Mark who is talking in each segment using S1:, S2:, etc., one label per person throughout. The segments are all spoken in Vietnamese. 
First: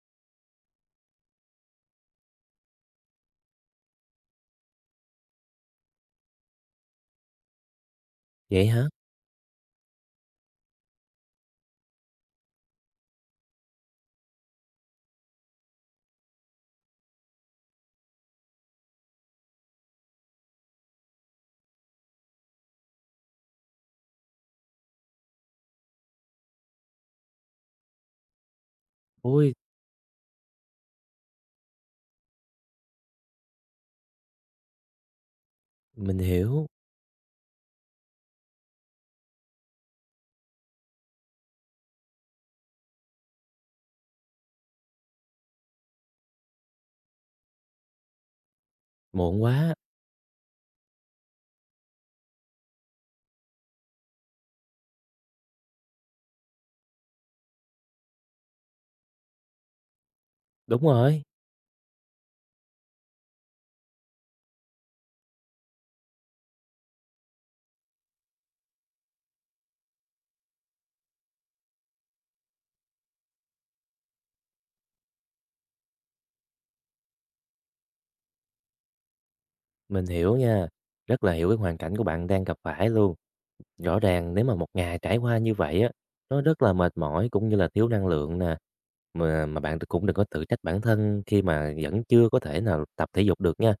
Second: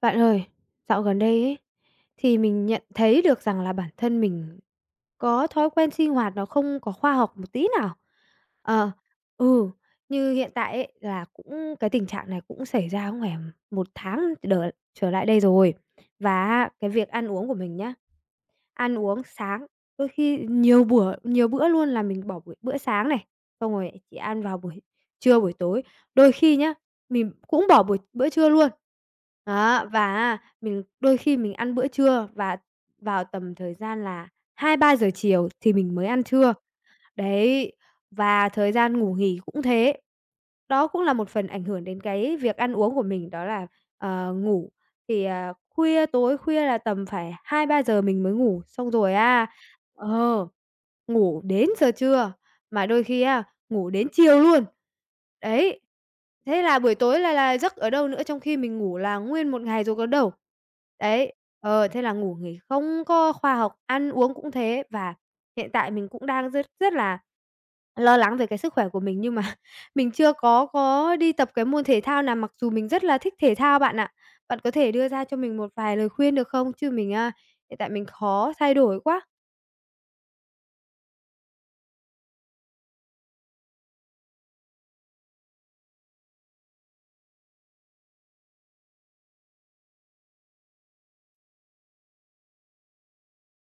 S1: Bạn ơi, dạo gần đây ấy, thì mình nhận thấy được rằng là bản thân mình có thói quen sinh hoạt nó không có khoa học một tí nào.
S2: Vậy hả?
S1: Ờ, ừ, như hiện tại ấy, là cũng cái tình trạng này cũng xảy ra khoảng một tháng trở lại đây rồi. Và cái việc ăn uống của mình nhá, ăn uống sáng, đôi khi nhiều bữa luôn là mình bỏ buổi bữa sáng này, xong rồi chỉ ăn vào buổi trưa, buổi tối. Đôi khi nhá, mình cũng bỏ buổi bữa trưa luôn.
S2: Ôi,
S1: Đó, và á mình đôi khi mình ăn bữa trưa và vào tầm thời gian là hai ba giờ chiều thì mình mới
S2: mình
S1: ăn trưa.
S2: hiểu,
S1: Đấy, và thời gian ngủ nghỉ cũng thế. Đó cũng là một phần ảnh hưởng đến cái việc ăn uống của mình, đó là, ngủ thì, tối khuya là tầm phải hai ba giờ mình mới ngủ, xong rồi
S2: muộn quá.
S1: ờ, ngủ đến giờ trưa, mà đôi khi á, ngủ đến chiều luôn. Đấy, thế là buổi tối là giấc ở đâu nữa, trong khi mình ngủ là nguyên một ngày rồi có đâu.
S2: Đúng rồi.
S1: Đấy, thế là ngủ nghỉ không có khoa học, ăn uống cũng thế. Và hiện tại mình cũng đang rất rất là lo lắng về cái sức khỏe của mình, nhưng mà mình chưa có đi tập cái môn thể thao nào, mặc dù mình rất là thích thể thao bạn ạ. Bạn có thể đưa ra cho mình một vài lời khuyên được không? Chứ hiện tại mình khó thay đổi quá.
S2: Mình hiểu nha, rất là hiểu cái hoàn cảnh của bạn đang gặp phải luôn. Rõ ràng nếu mà một ngày trải qua như vậy á, nó rất là mệt mỏi cũng như là thiếu năng lượng nè. Mà bạn cũng đừng có tự trách bản thân khi mà vẫn chưa có thể nào tập thể dục được nha.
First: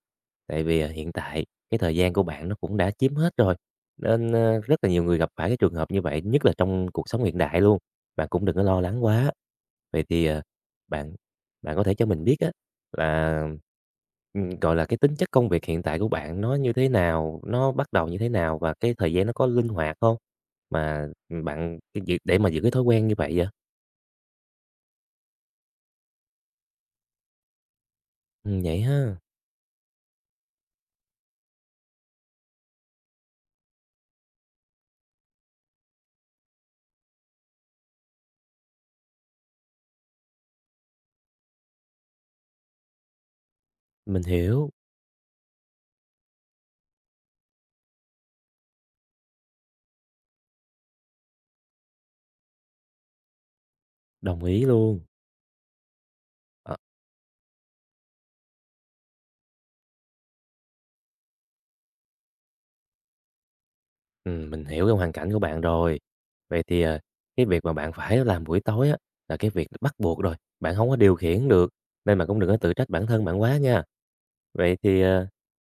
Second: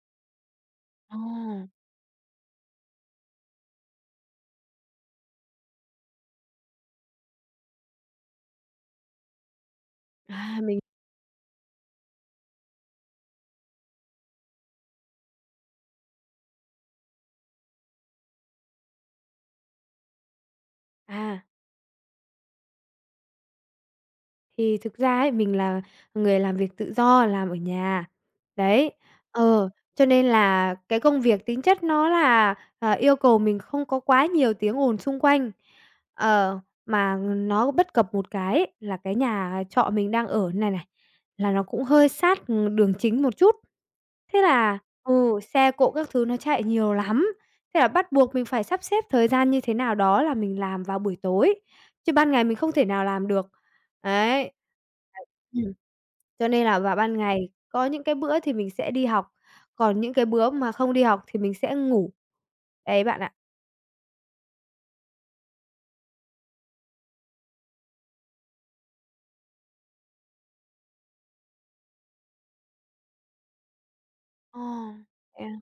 S2: Tại vì hiện
S1: Ồ.
S2: tại cái thời gian của bạn nó cũng đã chiếm hết rồi. Nên rất là nhiều người gặp phải cái trường hợp như vậy, nhất là trong cuộc sống hiện đại luôn. Bạn cũng đừng có lo lắng quá. Vậy thì
S1: À, mình
S2: bạn bạn có thể cho mình biết á là, gọi là, cái tính chất công việc hiện tại của bạn nó như thế nào? Nó bắt đầu như thế nào? Và cái thời gian nó có linh hoạt không? Mà,
S1: à.
S2: bạn cái giữ để mà giữ cái thói quen như vậy vậy?
S1: Thì thực ra ấy, mình là người làm việc tự do, làm ở nhà.
S2: Vậy
S1: Đấy,
S2: ha,
S1: ờ, cho nên là cái công việc tính chất nó là, yêu cầu mình không có quá nhiều tiếng ồn xung quanh. Ờ, mà nó bất cập một cái ấy, là cái nhà trọ mình đang ở này này, là nó cũng hơi sát, đường chính một chút.
S2: mình
S1: Thế
S2: hiểu,
S1: là xe cộ các thứ nó chạy nhiều lắm, thế là bắt buộc mình phải sắp xếp thời gian như thế nào đó là mình làm vào buổi tối, chứ ban ngày mình không thể nào làm được.
S2: đồng
S1: Ấy.
S2: ý luôn.
S1: Ừm. Cho nên
S2: Ờ,
S1: là vào ban ngày có những cái bữa thì mình sẽ đi học, còn những cái bữa mà không đi học thì mình sẽ ngủ. Đấy bạn ạ.
S2: mình hiểu cái hoàn cảnh của bạn rồi. Vậy thì, cái việc mà bạn phải làm buổi tối á, là cái việc bắt buộc rồi, bạn không có điều khiển được, nên bạn cũng đừng có tự trách bản thân bạn quá nha.
S1: Ờ.
S2: Vậy thì, ờ
S1: Thế à?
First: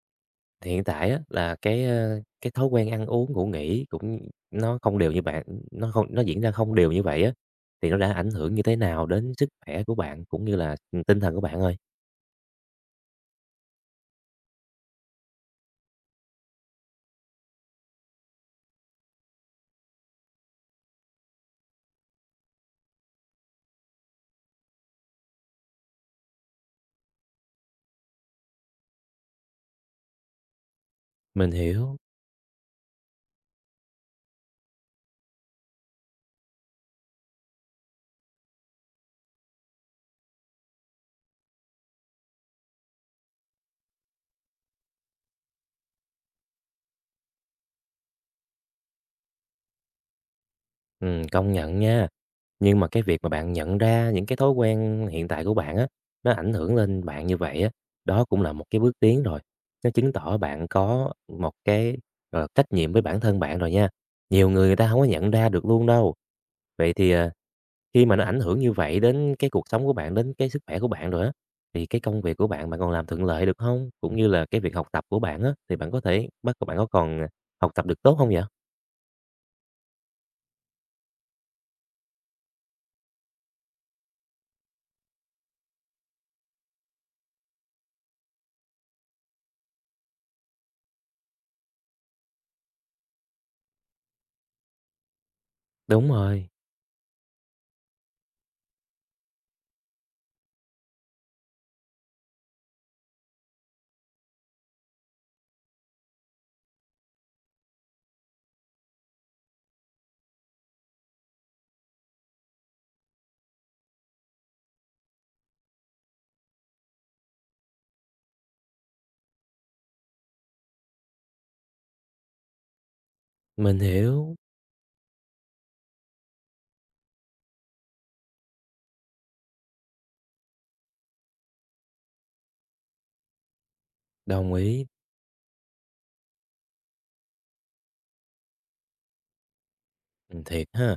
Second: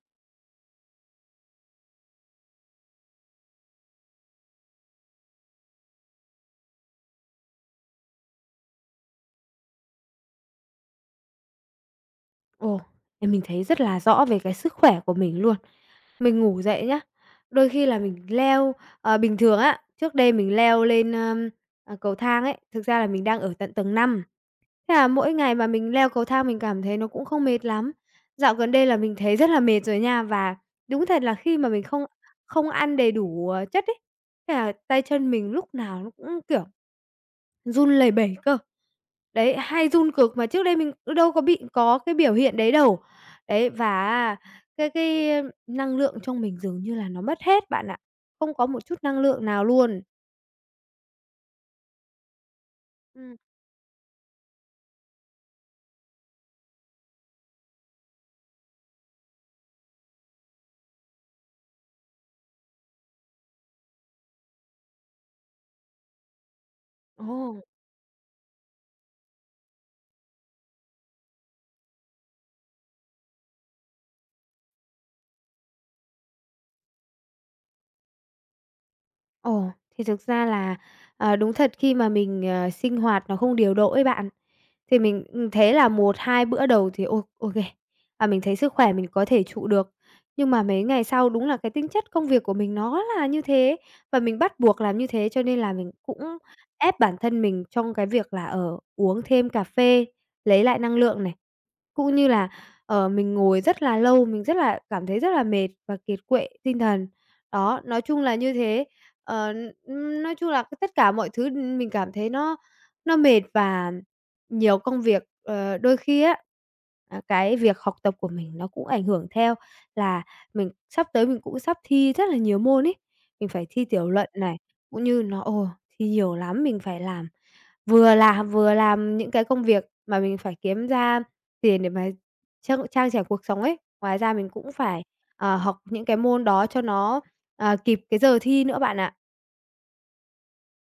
S2: Hiện tại á là cái thói quen ăn uống, ngủ nghỉ cũng nó không đều như bạn, nó diễn ra không đều như vậy á, thì nó đã ảnh hưởng như thế nào đến sức khỏe của bạn cũng như là, tinh thần của bạn ơi?
S1: Ồ, thì mình thấy rất là rõ về cái sức khỏe của mình luôn. Mình ngủ dậy nhá, đôi khi là mình leo bình thường á, trước đây mình leo lên, cầu thang ấy, thực ra là mình đang ở tận tầng năm. Thế là mỗi ngày mà mình leo cầu thang mình cảm thấy nó cũng không mệt lắm. Dạo gần đây là mình thấy rất là mệt rồi nha, và đúng thật là
S2: Mình
S1: khi mà mình
S2: hiểu.
S1: không không ăn đầy đủ, chất ấy, thế là tay chân mình lúc nào nó cũng, kiểu, run lẩy bẩy cơ. Đấy, hay run cực mà trước đây mình cũng đâu có bị có cái biểu hiện đấy đâu. Đấy, và cái năng lượng trong mình dường như là nó mất hết bạn ạ, không có một chút năng lượng nào luôn.
S2: Công nhận nha. Nhưng mà cái việc mà
S1: Ừm.
S2: bạn nhận ra những cái thói quen hiện tại của bạn á, nó ảnh hưởng lên bạn như vậy á, đó cũng là một cái bước tiến rồi. Nó chứng tỏ bạn có một cái, gọi trách nhiệm với bản thân bạn rồi nha. Nhiều người người ta không có nhận ra được luôn đâu. Vậy thì,
S1: Ồ.
S2: khi mà nó ảnh hưởng như vậy đến cái cuộc sống của bạn, đến cái sức khỏe của bạn rồi á, thì cái công việc của bạn, bạn còn làm thuận lợi được không? Cũng như là cái việc học tập của bạn á, thì bạn có còn, học tập được tốt không vậy?
S1: Ồ, thì thực ra là, đúng thật khi mà mình, sinh hoạt nó không điều độ ấy bạn, thì mình, thế là một 2 bữa đầu thì ô ô à, mình thấy sức khỏe mình có thể trụ được. Nhưng mà mấy ngày sau đúng là cái tính chất công việc của mình nó là như thế và mình bắt buộc làm như thế, cho nên là mình
S2: Đúng
S1: cũng
S2: rồi,
S1: ép bản thân mình trong cái việc là, uống thêm cà phê lấy lại năng lượng này, cũng như là, mình ngồi rất là lâu, mình rất là cảm thấy rất là mệt và kiệt quệ tinh thần. Đó, nói chung là như thế. Ờ, nói chung là cái tất cả mọi thứ, mình cảm thấy nó mệt và nhiều công việc. Ờ, đôi khi á, cái việc học tập của mình nó cũng ảnh hưởng theo là mình sắp tới mình cũng sắp thi rất là nhiều môn ấy. Mình phải
S2: mình
S1: thi tiểu luận
S2: hiểu,
S1: này, cũng như nó thi nhiều lắm, mình phải vừa làm vừa làm những cái công việc mà mình phải kiếm ra tiền để mà trang trang trải cuộc sống ấy. Ngoài ra mình
S2: đồng
S1: cũng
S2: ý.
S1: phải, học những cái môn đó cho nó, kịp cái giờ thi nữa bạn ạ.
S2: Thiệt ha,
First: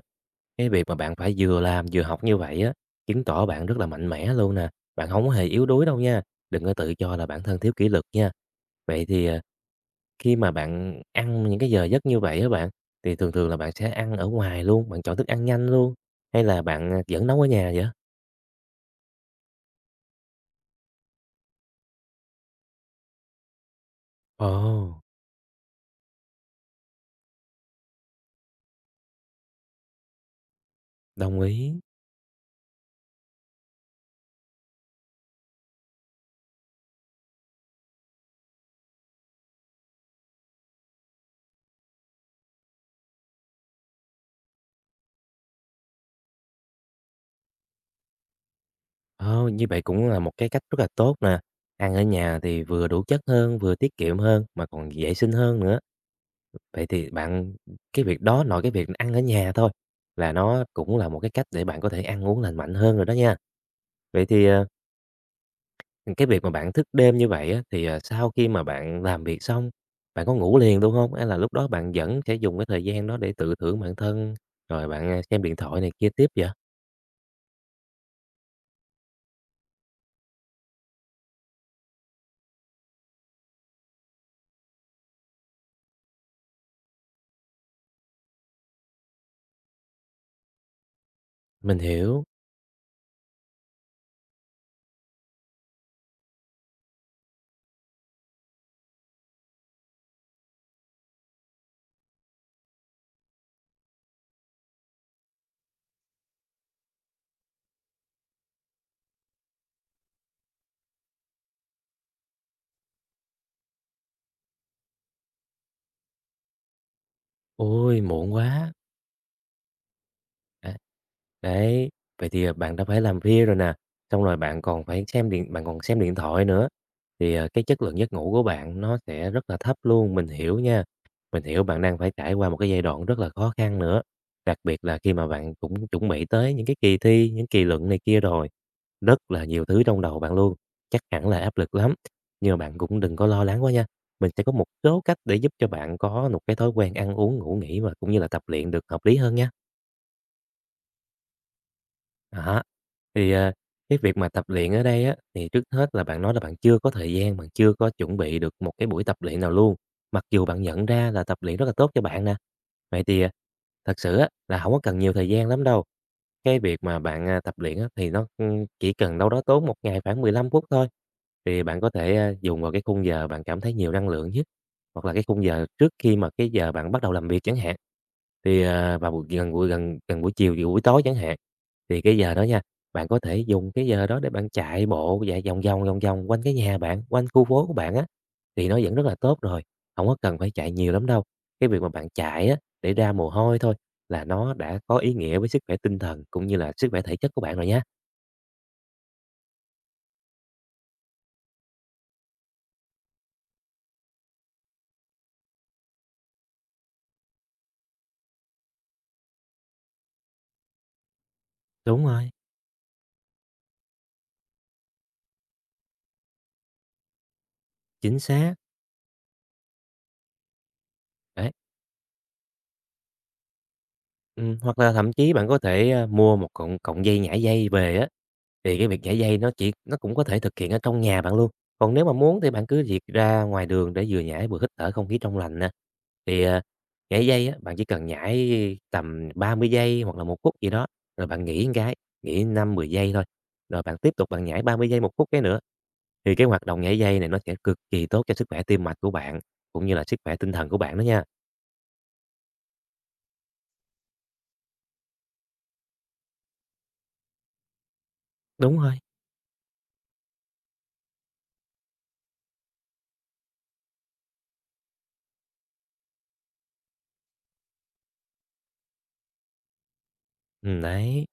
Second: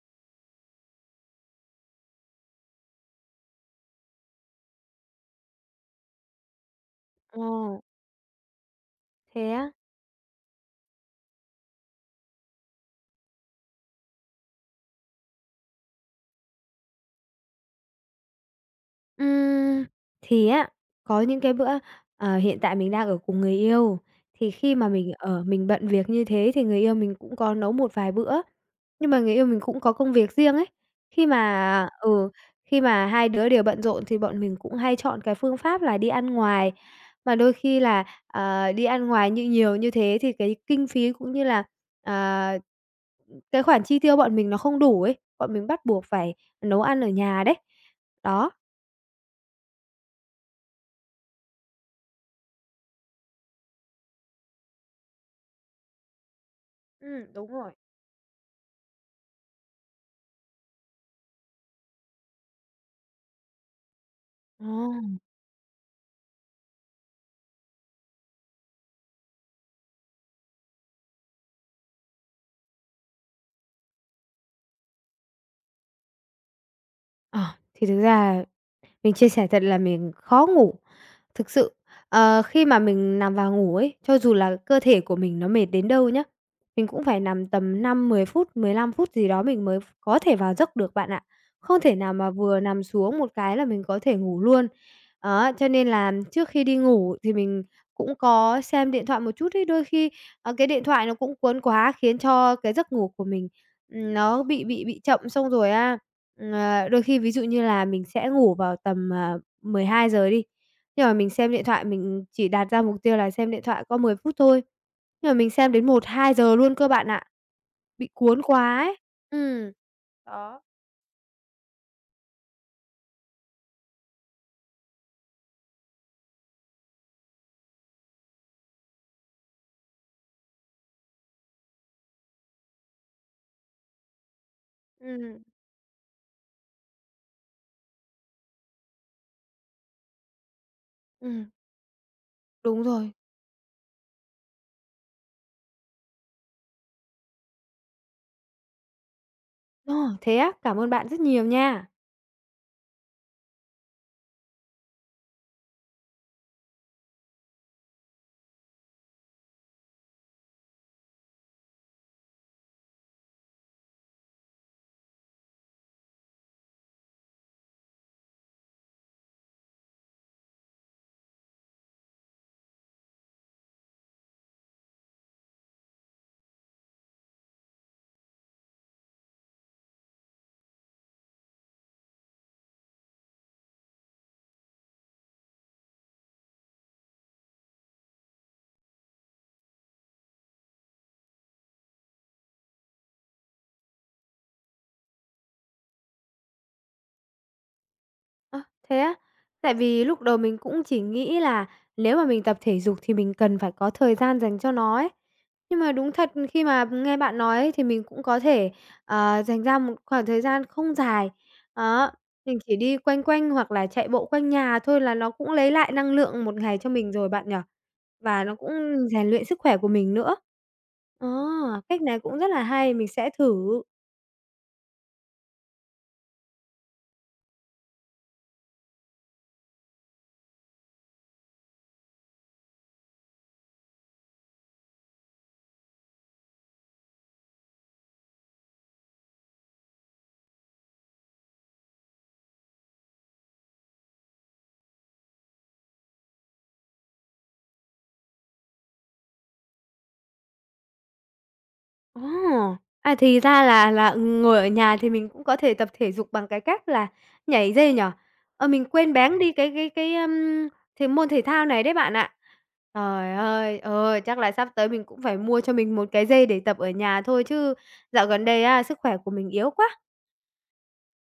S2: cái việc mà bạn phải vừa làm vừa học như vậy á, chứng tỏ bạn rất là mạnh mẽ luôn nè, bạn không có hề yếu đuối đâu nha, đừng có tự cho là bản
S1: Ồ
S2: thân thiếu kỷ luật nha. Vậy thì, à
S1: thế á?
S2: Khi mà bạn ăn những cái giờ giấc như vậy á bạn, thì thường thường là bạn sẽ ăn ở ngoài luôn, bạn chọn thức ăn nhanh luôn, hay là bạn, vẫn nấu ở nhà vậy?
S1: Ừm, thì á, có những cái bữa, hiện tại mình đang ở cùng người yêu, thì khi mà
S2: Ồ,
S1: mình bận việc như thế thì người yêu mình cũng có nấu một vài bữa, nhưng mà người yêu mình cũng có công việc riêng ấy. Khi
S2: đồng ý.
S1: mà ừ, khi mà hai đứa đều bận rộn thì bọn mình cũng hay chọn cái phương pháp là đi ăn ngoài, mà đôi khi là, đi ăn ngoài như nhiều như thế thì cái kinh phí cũng như là, à, cái khoản chi tiêu bọn mình nó không đủ ấy, bọn mình bắt buộc phải nấu ăn ở nhà đấy. Đó.
S2: Ồ, như vậy cũng là một cái cách rất là tốt nè, ăn ở nhà thì vừa đủ chất hơn, vừa tiết kiệm hơn, mà còn vệ sinh hơn nữa. Vậy thì
S1: Đúng
S2: bạn
S1: rồi.
S2: cái việc đó nội cái việc ăn ở nhà thôi là nó cũng là một cái cách để bạn có thể ăn uống lành mạnh hơn rồi đó nha. Vậy thì, ờ
S1: Ồ!
S2: Cái việc mà bạn thức đêm như vậy á, thì, sau khi mà bạn làm việc xong, bạn có ngủ liền luôn không? Hay là lúc đó bạn vẫn sẽ dùng cái thời gian đó để tự thưởng bản thân, rồi bạn, xem điện thoại này kia tiếp vậy?
S1: Ờ, thì thực ra mình chia sẻ thật là mình khó ngủ. Thực sự, khi mà mình nằm vào ngủ ấy, cho dù là cơ thể của mình nó mệt đến đâu nhá, mình cũng phải nằm tầm 5, 10 phút, 15 phút gì đó mình mới có thể vào giấc được bạn ạ.
S2: Mình
S1: Không thể nào
S2: hiểu.
S1: mà vừa nằm xuống một cái là mình có thể ngủ luôn. Đó, cho nên là trước khi đi ngủ thì mình cũng có xem điện thoại một chút ấy, đôi khi, cái điện thoại nó cũng cuốn quá khiến cho cái giấc ngủ của mình, nó bị chậm. Xong rồi á, đôi khi ví dụ như là mình sẽ ngủ vào tầm, 12 giờ đi, nhưng mà mình xem điện thoại, mình chỉ đặt ra mục tiêu là xem điện thoại có 10 phút thôi, nhưng mà mình xem đến một hai giờ luôn cơ bạn ạ.
S2: Ôi,
S1: Bị
S2: muộn
S1: cuốn
S2: quá!
S1: quá ấy. Ừm,
S2: À, đấy, vậy thì, bạn đã phải làm bia rồi nè, xong rồi bạn còn phải xem điện bạn còn xem điện thoại nữa, thì, cái chất lượng giấc ngủ của bạn nó sẽ rất là thấp luôn. Mình hiểu nha, mình hiểu bạn đang phải trải qua một cái giai đoạn rất là khó khăn nữa, đặc biệt là khi mà
S1: ừm,
S2: bạn cũng chuẩn bị tới những cái kỳ thi, những kỳ luận này kia rồi, rất là nhiều thứ trong đầu bạn luôn, chắc hẳn là
S1: ừm,
S2: áp lực lắm. Nhưng mà bạn
S1: đúng
S2: cũng
S1: rồi.
S2: đừng có lo lắng quá nha, mình sẽ có một số cách để giúp cho bạn có một cái thói quen ăn uống, ngủ nghỉ và cũng như là tập luyện được hợp lý hơn nha.
S1: Ờ, thế á? Cảm ơn bạn rất nhiều nha.
S2: Đó, thì, cái việc mà tập luyện ở đây á, thì trước hết là bạn nói là bạn chưa có thời gian, bạn chưa có chuẩn bị được một cái buổi tập luyện nào luôn, mặc dù bạn nhận ra là tập luyện rất là tốt cho bạn nè. Vậy thì, thật sự á, là không có cần nhiều thời gian lắm đâu. Cái việc mà bạn, tập luyện á, thì nó, chỉ cần đâu đó tốn một ngày khoảng 15 phút thôi, thì bạn có thể, dùng vào cái khung giờ bạn cảm thấy nhiều năng lượng nhất, hoặc là cái khung giờ trước khi mà cái giờ bạn bắt đầu làm việc chẳng hạn. Thì, vào buổi gần gần buổi chiều, gần buổi tối chẳng hạn, thì cái giờ đó nha, bạn có thể dùng cái giờ đó để bạn chạy bộ, chạy vòng vòng quanh cái nhà bạn, quanh khu phố của bạn á, thì nó vẫn rất là tốt rồi, không có cần phải chạy nhiều lắm đâu. Cái việc mà bạn chạy á, để ra mồ hôi thôi là nó đã có ý nghĩa với sức khỏe tinh thần cũng như là sức khỏe thể chất của bạn rồi nhé.
S1: Ơ, thế á? Tại vì lúc đầu mình cũng chỉ nghĩ là nếu mà mình tập thể dục thì mình cần phải có thời gian dành cho nó ấy. Nhưng mà đúng thật khi mà nghe bạn nói thì mình cũng có thể, dành ra một khoảng thời gian không dài.
S2: Đúng
S1: Đó,
S2: rồi,
S1: mình chỉ đi quanh quanh hoặc là chạy bộ quanh nhà thôi là nó cũng lấy lại năng lượng một ngày cho mình rồi bạn nhỉ?
S2: chính
S1: Và
S2: xác.
S1: nó cũng rèn luyện sức khỏe của mình nữa. Ờ,
S2: Đấy,
S1: cách này cũng rất là hay, mình sẽ thử.
S2: hoặc là thậm chí bạn có thể, mua một cọng cọng dây về á. Thì cái việc nhảy dây nó cũng có thể thực hiện ở trong nhà bạn luôn. Còn nếu mà muốn thì bạn cứ việc ra ngoài đường để vừa nhảy vừa hít thở không khí trong lành nè. Thì, nhảy dây á, bạn chỉ cần nhảy tầm 30 giây hoặc là 1 phút gì đó, rồi bạn nghỉ một cái, nghỉ 5-10 giây thôi, rồi bạn tiếp tục bạn nhảy 30 giây, 1 phút cái nữa. Thì cái hoạt động nhảy dây này nó sẽ cực kỳ tốt cho sức khỏe tim mạch của bạn, cũng như là sức khỏe tinh thần của bạn đó nha.
S1: Ồ! À, thì ra là, ngồi ở nhà thì mình cũng có thể tập thể dục bằng cái cách là nhảy dây nhỉ? Ờ,
S2: Đúng
S1: mình
S2: rồi,
S1: quên béng đi cái thì môn thể thao này đấy bạn ạ. Trời ơi, chắc là sắp tới mình cũng phải mua cho mình một cái dây để tập ở nhà thôi chứ dạo gần đây á, sức khỏe của mình yếu quá.
S2: đấy.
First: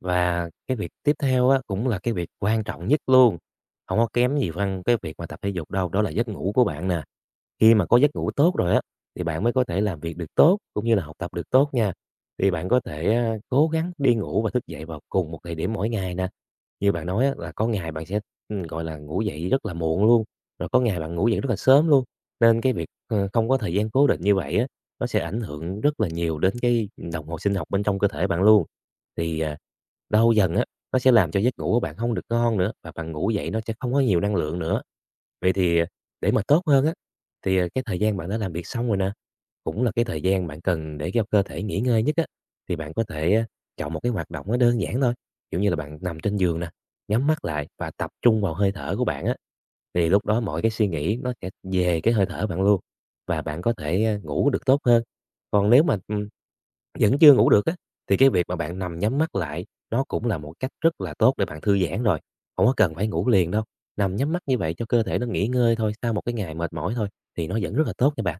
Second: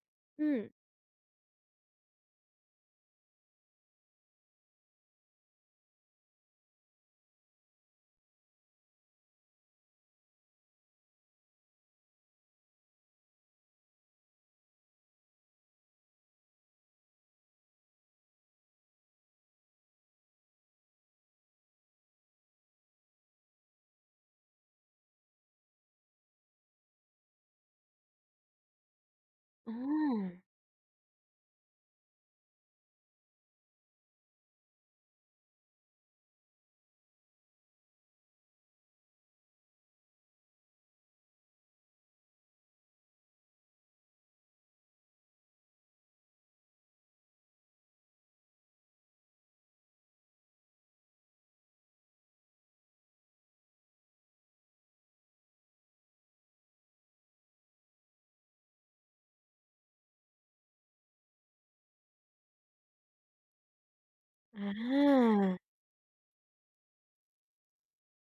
S2: Và
S1: Ừm.
S2: cái việc tiếp theo á, cũng là cái việc quan trọng nhất luôn, không có kém gì phân cái việc mà tập thể dục đâu, đó là giấc ngủ của bạn nè. Khi mà có giấc ngủ tốt rồi á, thì bạn mới có thể làm việc được tốt, cũng như là học tập được tốt nha. Thì bạn có thể, cố gắng đi ngủ và thức dậy vào cùng một thời điểm mỗi ngày nè. Như bạn nói á, là có ngày bạn sẽ, gọi là, ngủ dậy rất là muộn luôn, rồi có ngày bạn ngủ dậy rất là sớm luôn, nên cái việc, không có thời gian cố định như vậy á, nó sẽ ảnh hưởng rất là nhiều đến cái đồng hồ sinh học bên trong cơ thể bạn luôn. Thì,
S1: À.
S2: lâu dần á, nó sẽ làm cho giấc ngủ của bạn không được ngon nữa, và bạn ngủ dậy nó sẽ không có nhiều năng lượng nữa. Vậy thì, để mà tốt hơn á, thì, cái thời gian bạn đã làm việc xong rồi nè, cũng là cái thời gian bạn cần để cho cơ thể nghỉ ngơi nhất á, thì bạn có thể á chọn một cái hoạt động nó đơn giản thôi, kiểu như là bạn nằm trên giường nè, nhắm mắt lại và tập trung vào hơi thở của bạn á. Thì lúc đó mọi cái suy nghĩ nó sẽ về cái hơi thở bạn luôn và bạn có thể, ngủ được tốt hơn. Còn nếu mà, vẫn chưa ngủ được á, thì cái việc mà bạn nằm nhắm mắt lại nó cũng là một cách rất là tốt để bạn thư giãn rồi, không có cần phải ngủ liền đâu. Nằm nhắm mắt như vậy cho cơ thể nó nghỉ
S1: À!
S2: ngơi thôi, sau một cái ngày mệt mỏi thôi, thì nó vẫn rất là tốt nha bạn.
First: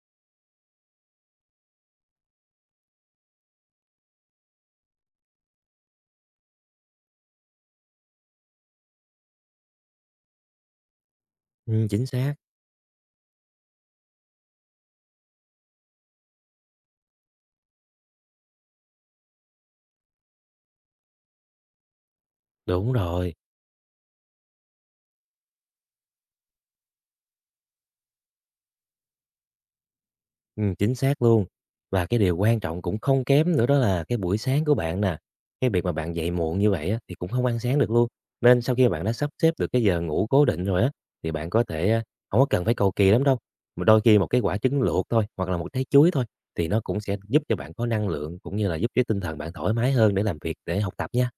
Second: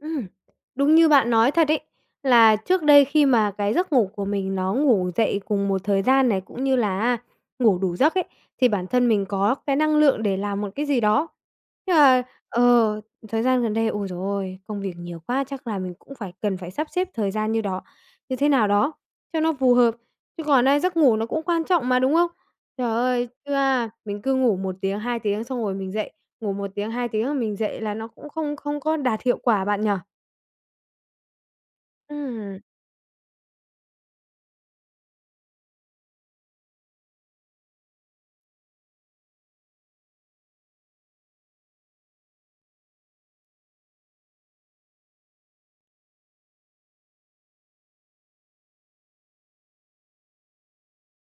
S1: Ừm, đúng như bạn nói thật ấy, là trước đây khi mà cái giấc ngủ của mình nó ngủ dậy cùng một thời gian này, cũng như là ngủ đủ giấc ấy, thì bản thân mình có cái năng lượng để làm một cái gì đó. Nhưng
S2: Chính
S1: mà,
S2: xác,
S1: ờ, thời gian gần đây, ôi trời ơi, công việc nhiều quá, chắc là mình cũng phải cần phải sắp xếp thời gian như thế nào đó cho nó phù hợp, chứ còn á giấc ngủ nó cũng quan trọng mà, đúng không? Trời
S2: đúng
S1: ơi,
S2: rồi.
S1: chứ á mình cứ ngủ một tiếng, 2 tiếng xong rồi mình dậy, ngủ một tiếng, 2 tiếng rồi mình dậy là nó cũng không không có đạt hiệu quả bạn nhỉ?
S2: Chính xác luôn. Và cái điều
S1: Ừm.
S2: quan trọng cũng không kém nữa đó là cái buổi sáng của bạn nè, cái việc mà bạn dậy muộn như vậy á, thì cũng không ăn sáng được luôn. Nên sau khi mà bạn đã sắp xếp được cái giờ ngủ cố định rồi á, thì bạn có thể, hổng có cần phải cầu kỳ lắm đâu, mà đôi khi một cái quả trứng luộc thôi, hoặc là một trái chuối thôi, thì nó cũng sẽ giúp cho bạn có năng lượng, cũng như là giúp cho tinh thần bạn thoải mái hơn để làm việc, để học tập nha.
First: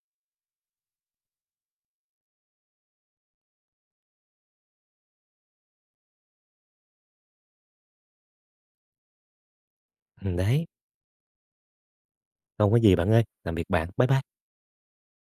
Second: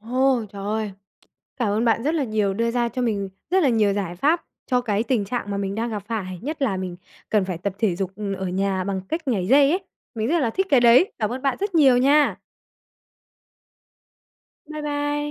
S1: Ồ, trời ơi! Cảm ơn bạn rất là nhiều, đưa ra cho mình rất là nhiều giải pháp cho cái tình trạng mà mình đang gặp phải, nhất là mình cần phải tập thể dục, ở nhà bằng cách nhảy dây ấy. Mình rất là
S2: Đấy,
S1: thích cái đấy. Cảm ơn bạn rất nhiều nha.
S2: không có gì bạn ơi, làm việc bạn. Bye bye.
S1: Bye bye.